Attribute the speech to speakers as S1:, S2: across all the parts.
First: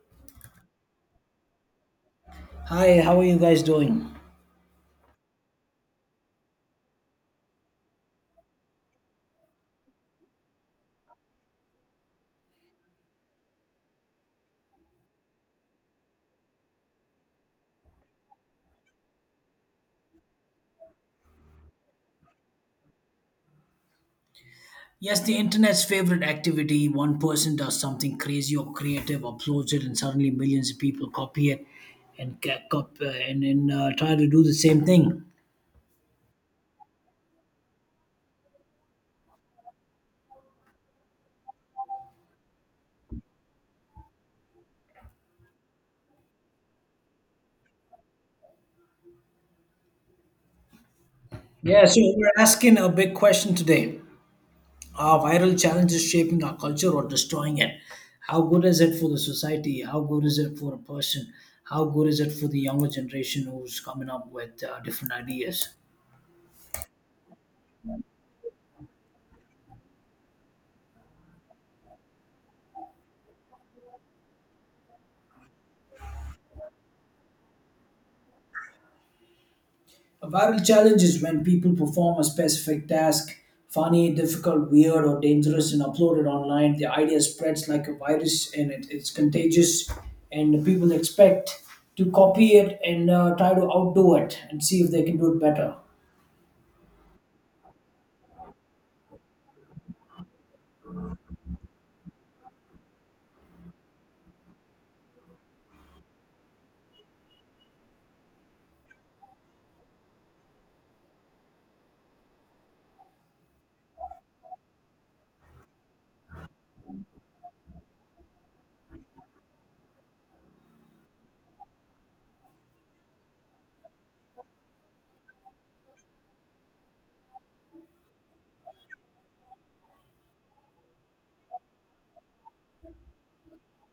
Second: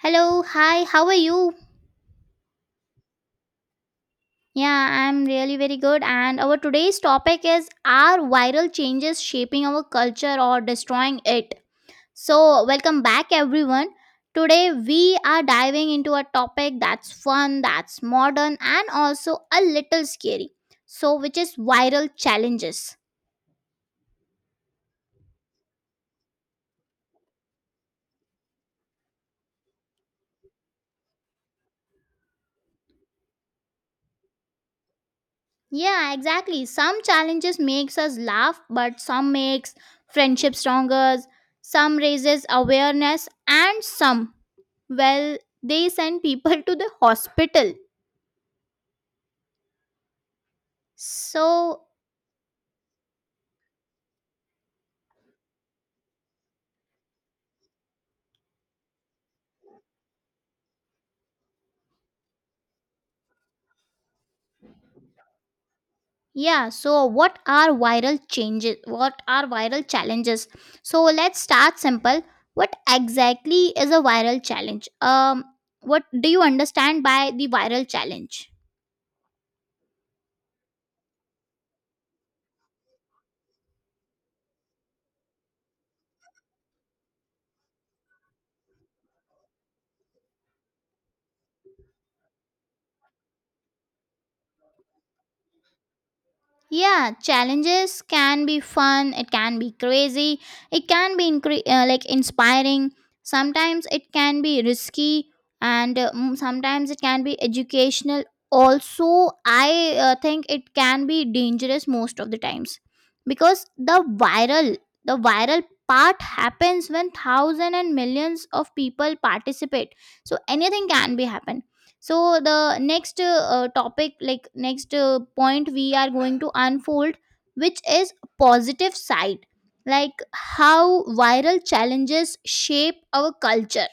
S1: Hello, hi, how are you?
S2: Hi, how are you guys doing?
S1: Yeah, I'm really very good. And our today's topic is, are viral changes shaping our culture or destroying it? Welcome back, everyone. Today, we are diving into a topic that's fun, that's modern, and also a little scary. Which is viral challenges.
S2: Yes, the internet's favorite activity. One person does something crazy or creative, uploads it, and suddenly millions of people copy it and ca- cop- and try to do the same thing.
S1: Yeah, exactly. Some challenges makes us laugh, but some makes friendship stronger, some raises awareness and some well, they send people to the hospital. So,
S2: Yeah, so we're asking a big question today. Are viral challenges shaping our culture or destroying it? How good is it for the society? How good is it for a person? How good is it for the younger generation who's coming up with different ideas?
S1: yeah, so what are viral changes? What are viral challenges? Let's start simple. What exactly is a viral challenge? What do you understand by the viral challenge?
S2: A viral challenge is when people perform a specific task, funny, difficult, weird, or dangerous, and upload it online. The idea spreads like a virus and it's contagious, and the people expect to copy it and try to outdo it and see if they can do it better.
S1: Yeah, challenges can be fun, it can be crazy, it can be like inspiring, sometimes it can be risky, and sometimes it can be educational also. I think it can be dangerous most of the times, because the viral, the viral part happens when thousands and millions of people participate, so anything can be happen. So the next topic like next point we are going to unfold, which is positive side, like how viral challenges shape our culture.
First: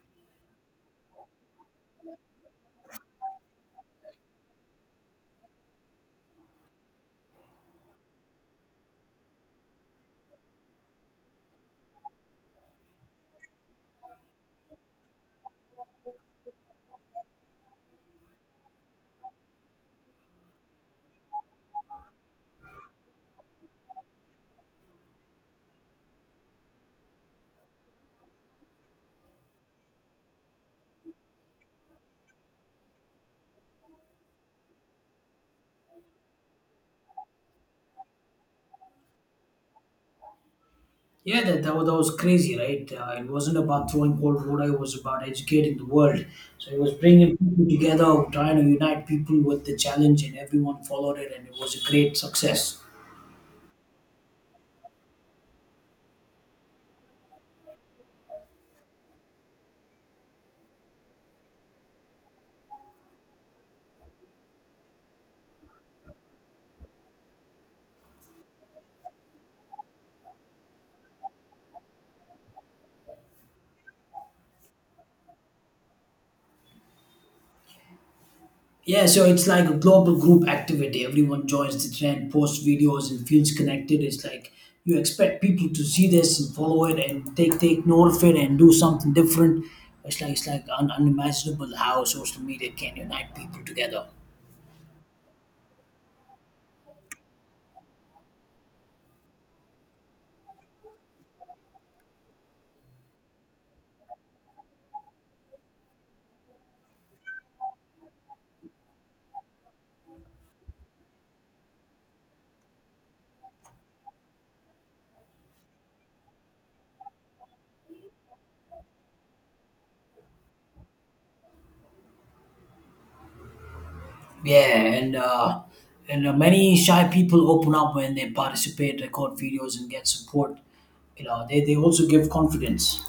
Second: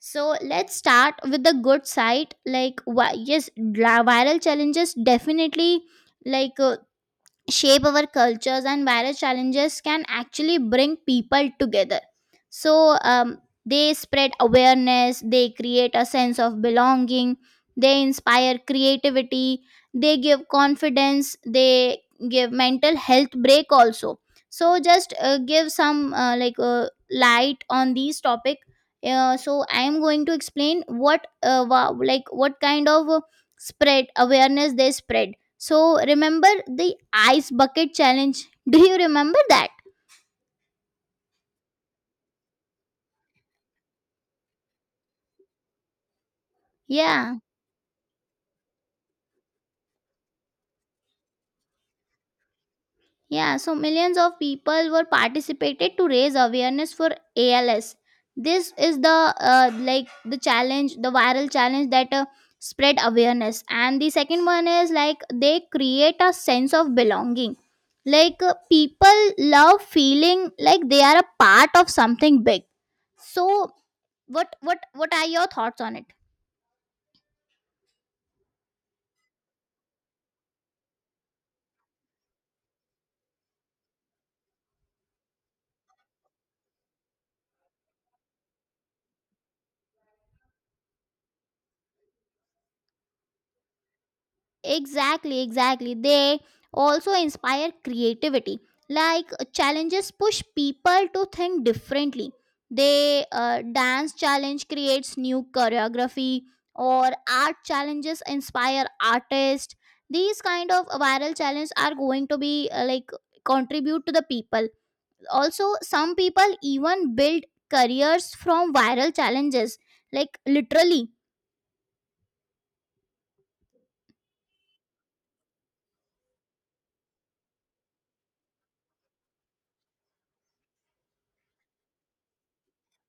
S1: So let's start with the good side. Like, why, yes, viral challenges definitely like uh, shape our cultures, and various challenges can actually bring people together. So they spread awareness, they create a sense of belonging, they inspire creativity, they give confidence, they give mental health break also. So just give some light on these topic. So I am going to explain what like what kind of spread awareness they spread. So remember the ice bucket challenge. Do you remember that?
S2: Yeah, that was crazy, right? It wasn't about throwing cold water, it was about educating the world. So it was bringing
S1: Yeah.
S2: people together, trying to unite people with the challenge, and everyone followed it, and it was a great success.
S1: Yeah, so millions of people were participated to raise awareness for ALS. This is the like the challenge, the viral challenge that spread awareness. And the second one is like they create a sense of belonging. People love feeling like they are a part of something big. So what are your thoughts on it?
S2: Yeah, so it's like a global group activity. Everyone joins the trend, posts videos, and feels connected. It's like you expect people to see this and follow it and take note of it and do something different. It's like unimaginable how social media can unite people together.
S1: Exactly, exactly. They also inspire creativity. Challenges push people to think differently. They dance challenge creates new choreography, or art challenges inspire artists. These kind of viral challenges are going to be like contribute to the people. Also, some people even build careers from viral challenges. Like literally,
S2: Yeah, and many shy people open up when they participate, record videos, and get support. You know, they also give confidence.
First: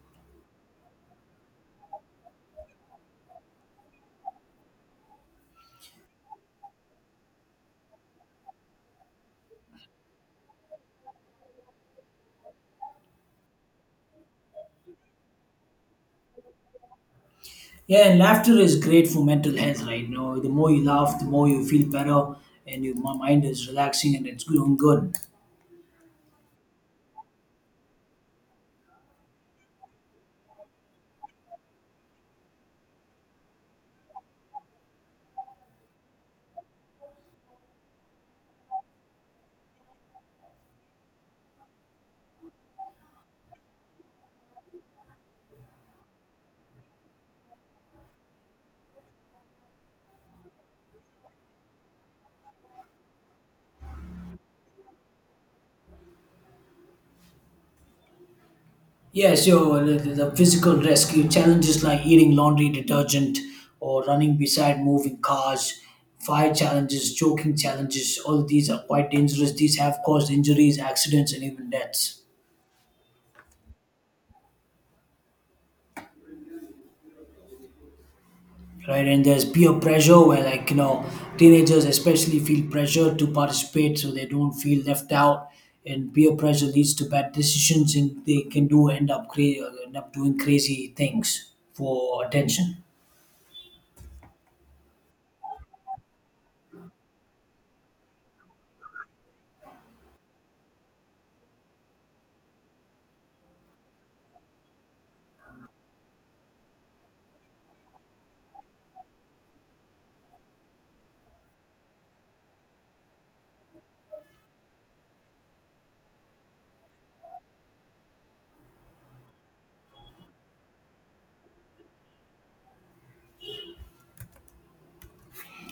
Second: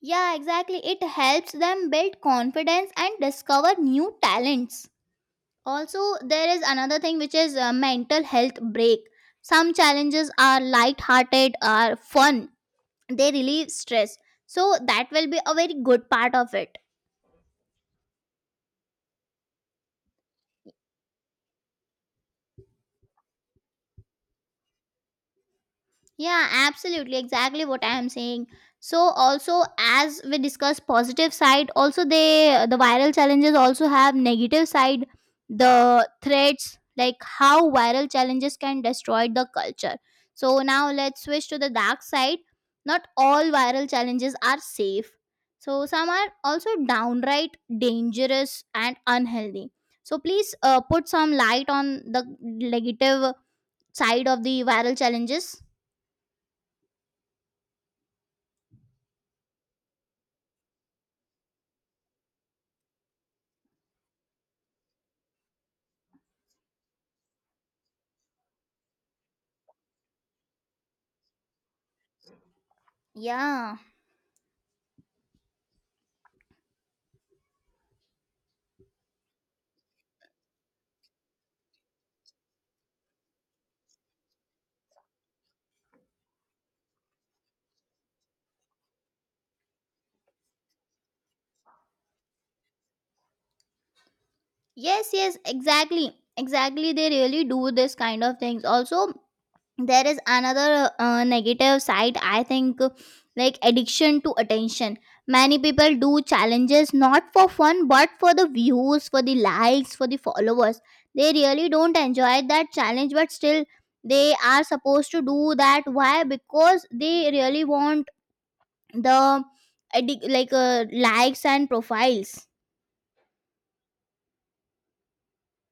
S1: yeah, exactly. It helps them build confidence and discover new talents. Also, there is another thing which is a mental health break. Some challenges are light-hearted, are fun. They relieve stress. So that will be a very good part of it.
S2: Yeah, and laughter is great for mental health, right? You know, the more you laugh, the more you feel better, and your mind is relaxing and it's doing good.
S1: Yeah, absolutely. Exactly what I am saying. So also as we discuss positive side, also the viral challenges also have negative side, the threats, like how viral challenges can destroy the culture. So now let's switch to the dark side. Not all viral challenges are safe. So some are also downright dangerous and unhealthy. So please put some light on the negative side of the viral challenges.
S2: Yeah, so the physical rescue challenges like eating laundry detergent or running beside moving cars, fire challenges, choking challenges, all of these are quite dangerous. These have caused injuries, accidents, and even deaths.
S1: Yeah.
S2: Right, and there's peer pressure where, like, you know, teenagers especially feel pressure to participate so they don't feel left out, and peer pressure leads to bad decisions, and they can do end up cra- end up doing crazy things for attention.
S1: Yes, yes, exactly. Exactly. They really do this kind of things. Also, there is another negative side, I think, like addiction to attention. Many people do challenges not for fun, but for the views, for the likes, for the followers. They really don't enjoy that challenge, but still, they are supposed to do that. Why? Because they really want the likes and profiles.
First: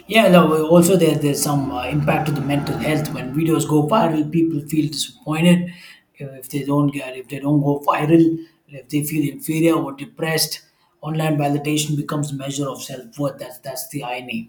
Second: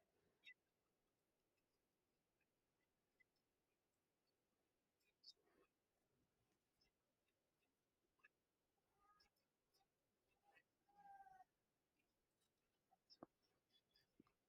S2: Yeah, no, also there's some impact to the mental health. When videos go viral, people feel disappointed if they don't get, if they don't go viral, if they feel inferior or depressed. Online validation becomes a measure of self-worth. That's the irony.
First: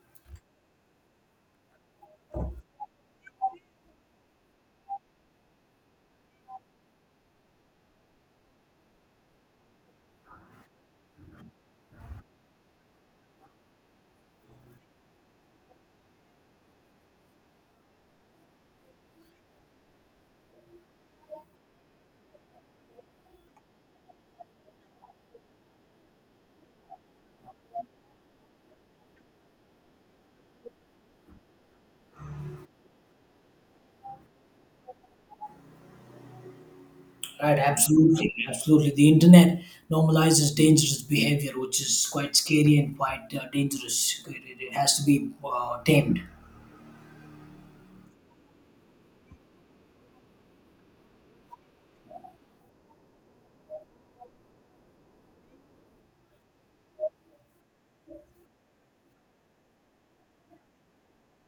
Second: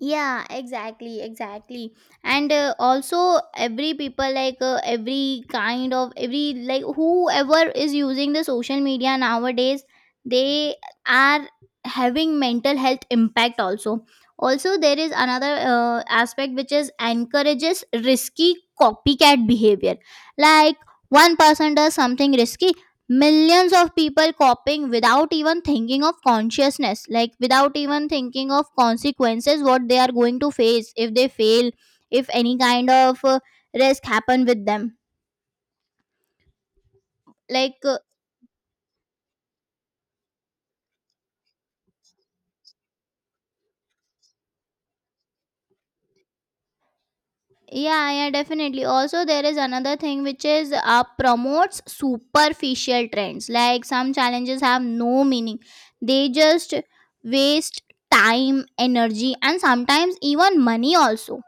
S1: Yeah, exactly, exactly. And also every people every kind of every like whoever is using the social media nowadays, they are having mental health impact also. Also there is another aspect, which is encourages risky copycat behavior, like one person does something risky, millions of people copying without even thinking of consciousness, like without even thinking of consequences, what they are going to face if they fail, if any kind of risk happen with them.
S2: Right,
S1: like uh,
S2: absolutely, absolutely. The internet normalizes dangerous behavior, which is quite scary and quite dangerous. It has to be tamed.
S1: yeah, yeah, definitely. Also there is another thing, which is promotes superficial trends. Like some challenges have no meaning, they just waste time, energy, and sometimes even money also.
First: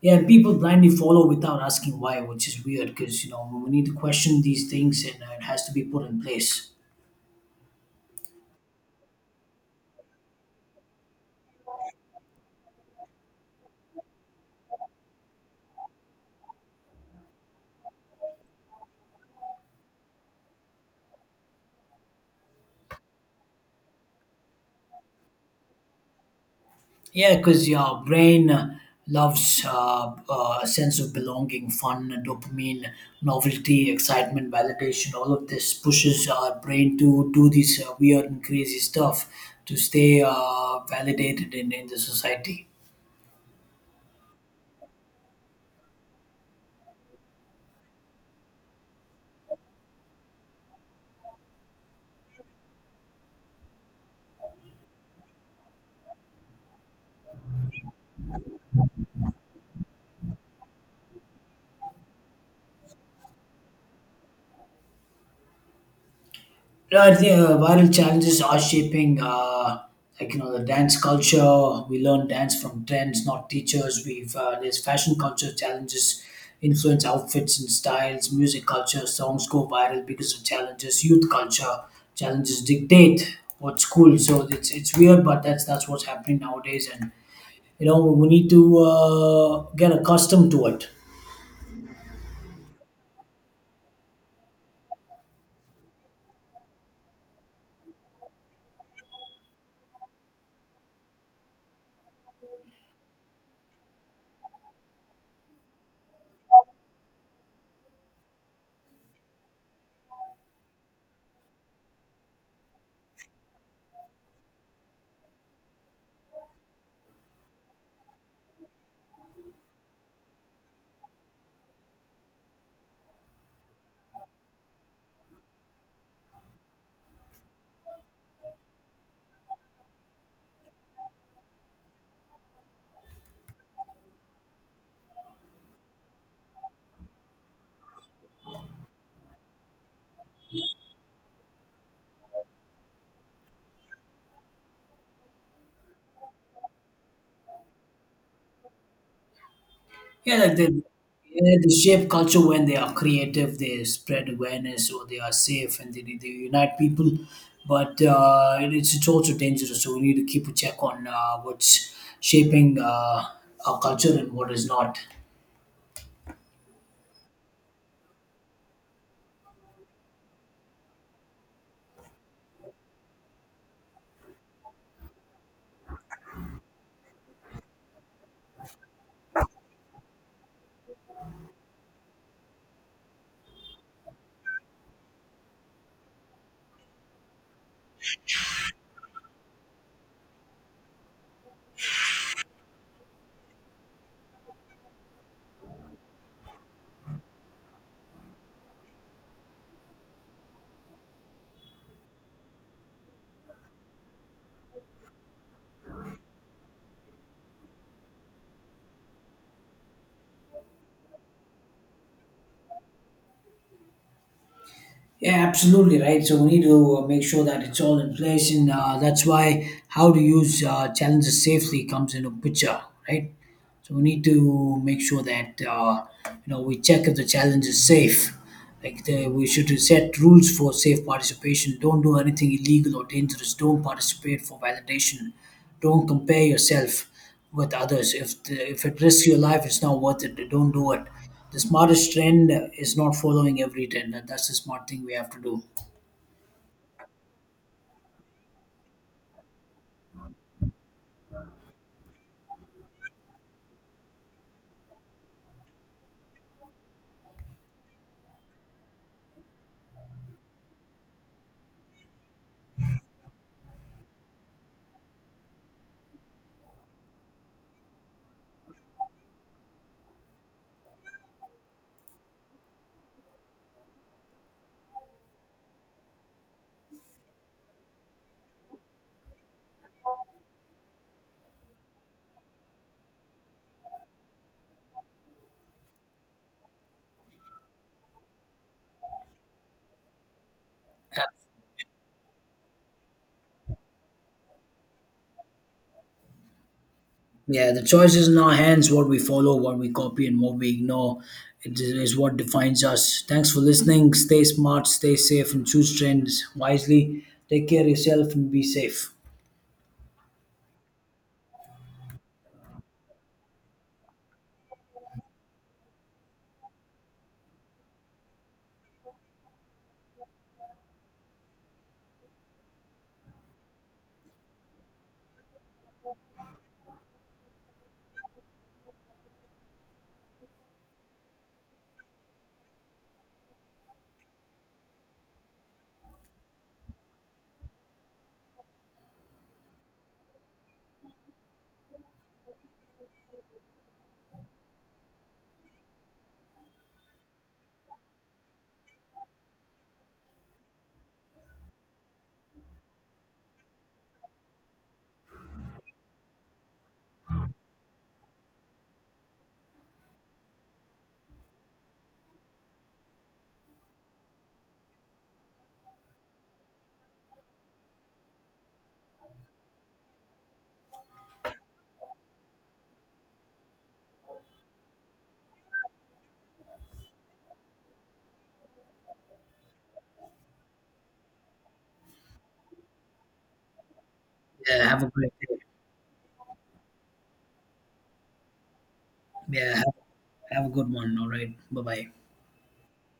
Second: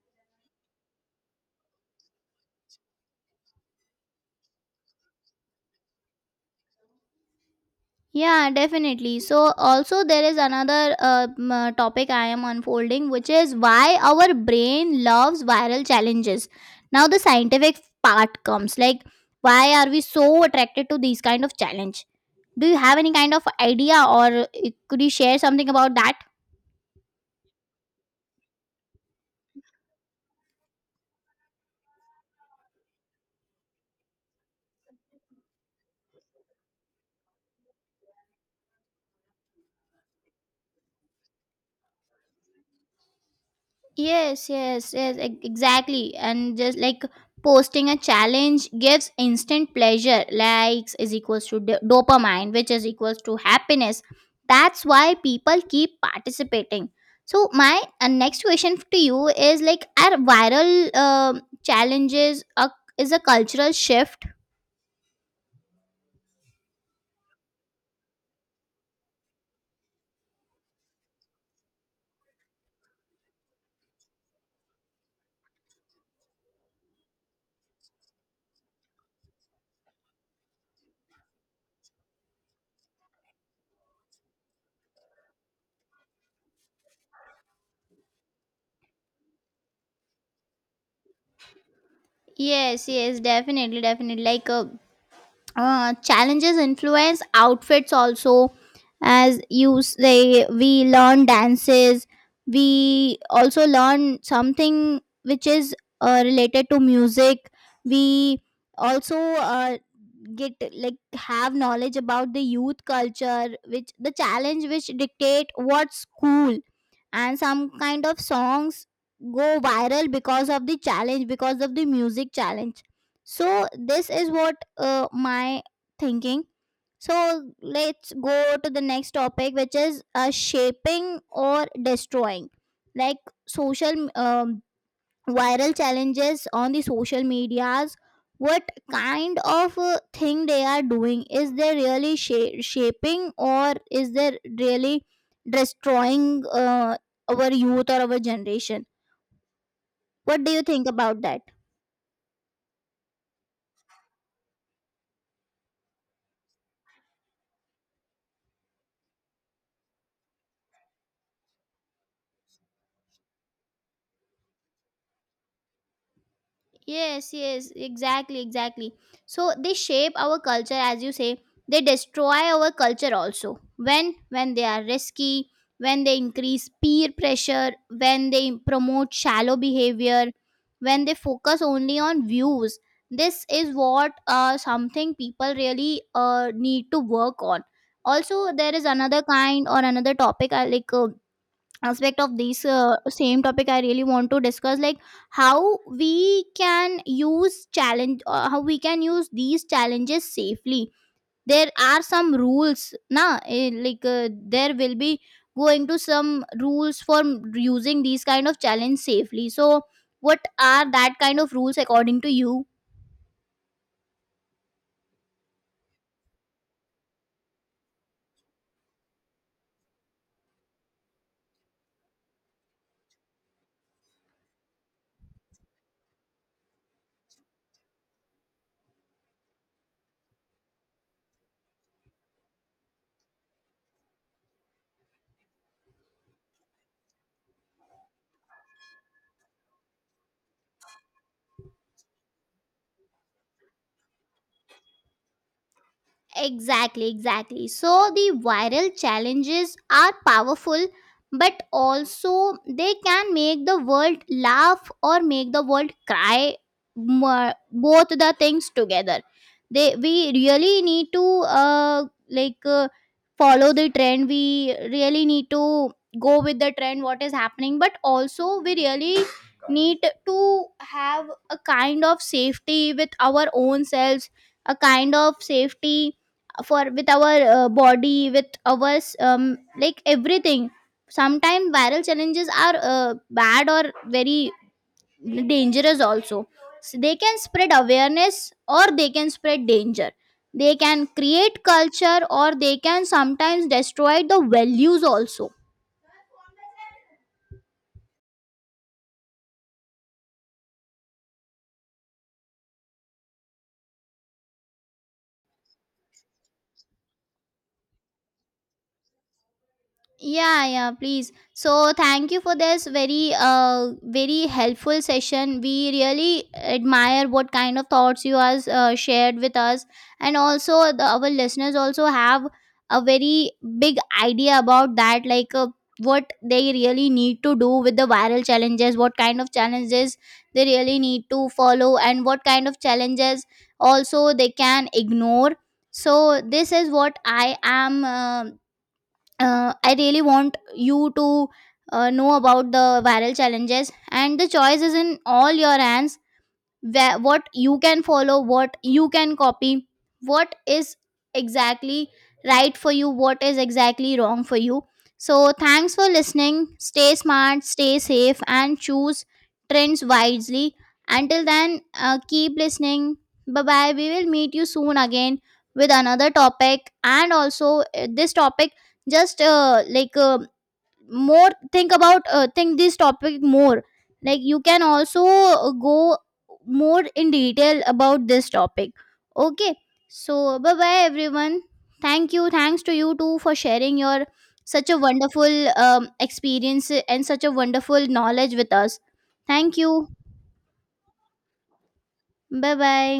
S2: Yeah, and people blindly follow without asking why, which is weird, because you know we need to question these things, and it has to be put in place.
S1: Yeah, definitely. So, also, there is another topic I am unfolding, which is why our brain loves viral challenges. Now, the scientific part comes, like, why are we so attracted to these kind of challenge? Do you have any kind of idea, or could you share something about that?
S2: Yeah, because your brain loves sense of belonging, fun, dopamine, novelty, excitement, validation. All of this pushes our brain to do these weird and crazy stuff to stay validated in the society.
S1: Yes, yes, yes, exactly. And just like, posting a challenge gives instant pleasure. Likes is equals to dopamine, which is equals to happiness. That's why people keep participating. So my next question to you is, like, are viral challenges is a cultural shift?
S2: Yeah, I think, viral challenges are shaping, like you know, the dance culture. We learn dance from trends, not teachers. We've there's fashion culture challenges, influence outfits and styles. Music culture, songs go viral because of challenges. Youth culture challenges dictate what's cool. So it's weird, but that's what's happening nowadays, and you know we need to get accustomed to it.
S1: Yes, yes, definitely, definitely. Challenges influence outfits also, as you say, we learn dances, we also learn something which is related to music. We also get like, have knowledge about the youth culture, which the challenge which dictate what's cool, and some kind of songs go viral because of the challenge, because of the music challenge. So this is what my thinking. So let's go to the next topic, which is shaping or destroying, like social viral challenges on the social medias. What kind of thing they are doing, is they really shaping, or is they really destroying our youth or our generation?
S2: Yeah,
S1: What do
S2: like
S1: you think about that?
S2: yeah, they shape culture when they are creative, they spread awareness, or they are safe, and they unite people. But it's also dangerous, so we need to keep a check on what's shaping our culture and what is not.
S1: Yes, yes, exactly, exactly. So they shape our culture, as you say. They destroy our culture also. When they are risky, when they increase peer pressure, when they promote shallow behavior, when they focus only on views. This is what something people really need to work on. Also, there is another kind or another topic, I aspect of this same topic I really want to discuss. Like, how we can use challenge, how we can use these challenges safely. There are some rules now, like uh, there will be going to some rules for using these kind of challenge safely. So what are that kind of rules, according to you?
S2: Yeah, absolutely right. So we need to make sure that it's all in place, and that's why how to use challenges safely comes into picture, right? So we need to make sure that you know we check if the challenge is safe. Like we should set rules for safe participation. Don't do anything illegal or dangerous. Don't participate for validation. Don't compare yourself with others. If it risks your life, it's not worth it. Don't do it. The smartest trend is not following every trend. That's the smart thing we have to do.
S1: Exactly, exactly. So the viral challenges are powerful, but also they can make the world laugh or make the world cry. Both the things together. They we really need to uh like uh, follow the trend. We really need to go with the trend. What is happening? But also we really need to have a kind of safety with our own selves. A kind of safety for, with our body, with our like everything. Sometimes viral challenges are bad or very dangerous also. So they can spread awareness or they can spread danger, they can create culture or they can sometimes destroy the values also.
S2: Yeah, the choice is in our hands, what we follow, what we copy, and what we ignore. It is what defines us. Thanks for listening. Stay smart, stay safe, and choose trends wisely. Take care of yourself and be safe.
S1: Yeah, yeah, please. So thank you for this very very helpful session. We really admire what kind of thoughts you has shared with us. And also our listeners also have a very big idea about that, what they really need to do with the viral challenges, what kind of challenges they really need to follow, and what kind of challenges also they can ignore. So this is what I really want you to know about the viral challenges, and the choice is in all your hands, where what you can follow, what you can copy, what is exactly right for you, what is exactly wrong for you. So thanks for listening, stay smart, stay safe, and choose trends wisely. Until then, keep listening. Bye bye. We will meet you soon again with another topic. And also this topic, just more think about, think this topic more, like you can also go more in detail about this topic. Okay. So bye bye everyone. Thank you. Thanks to you too for sharing your
S2: Yeah,
S1: such a
S2: have a great day.
S1: wonderful experience, and such a wonderful knowledge with us. Thank
S2: Yeah,
S1: you.
S2: have a good one. All right. Bye bye.
S1: Bye bye.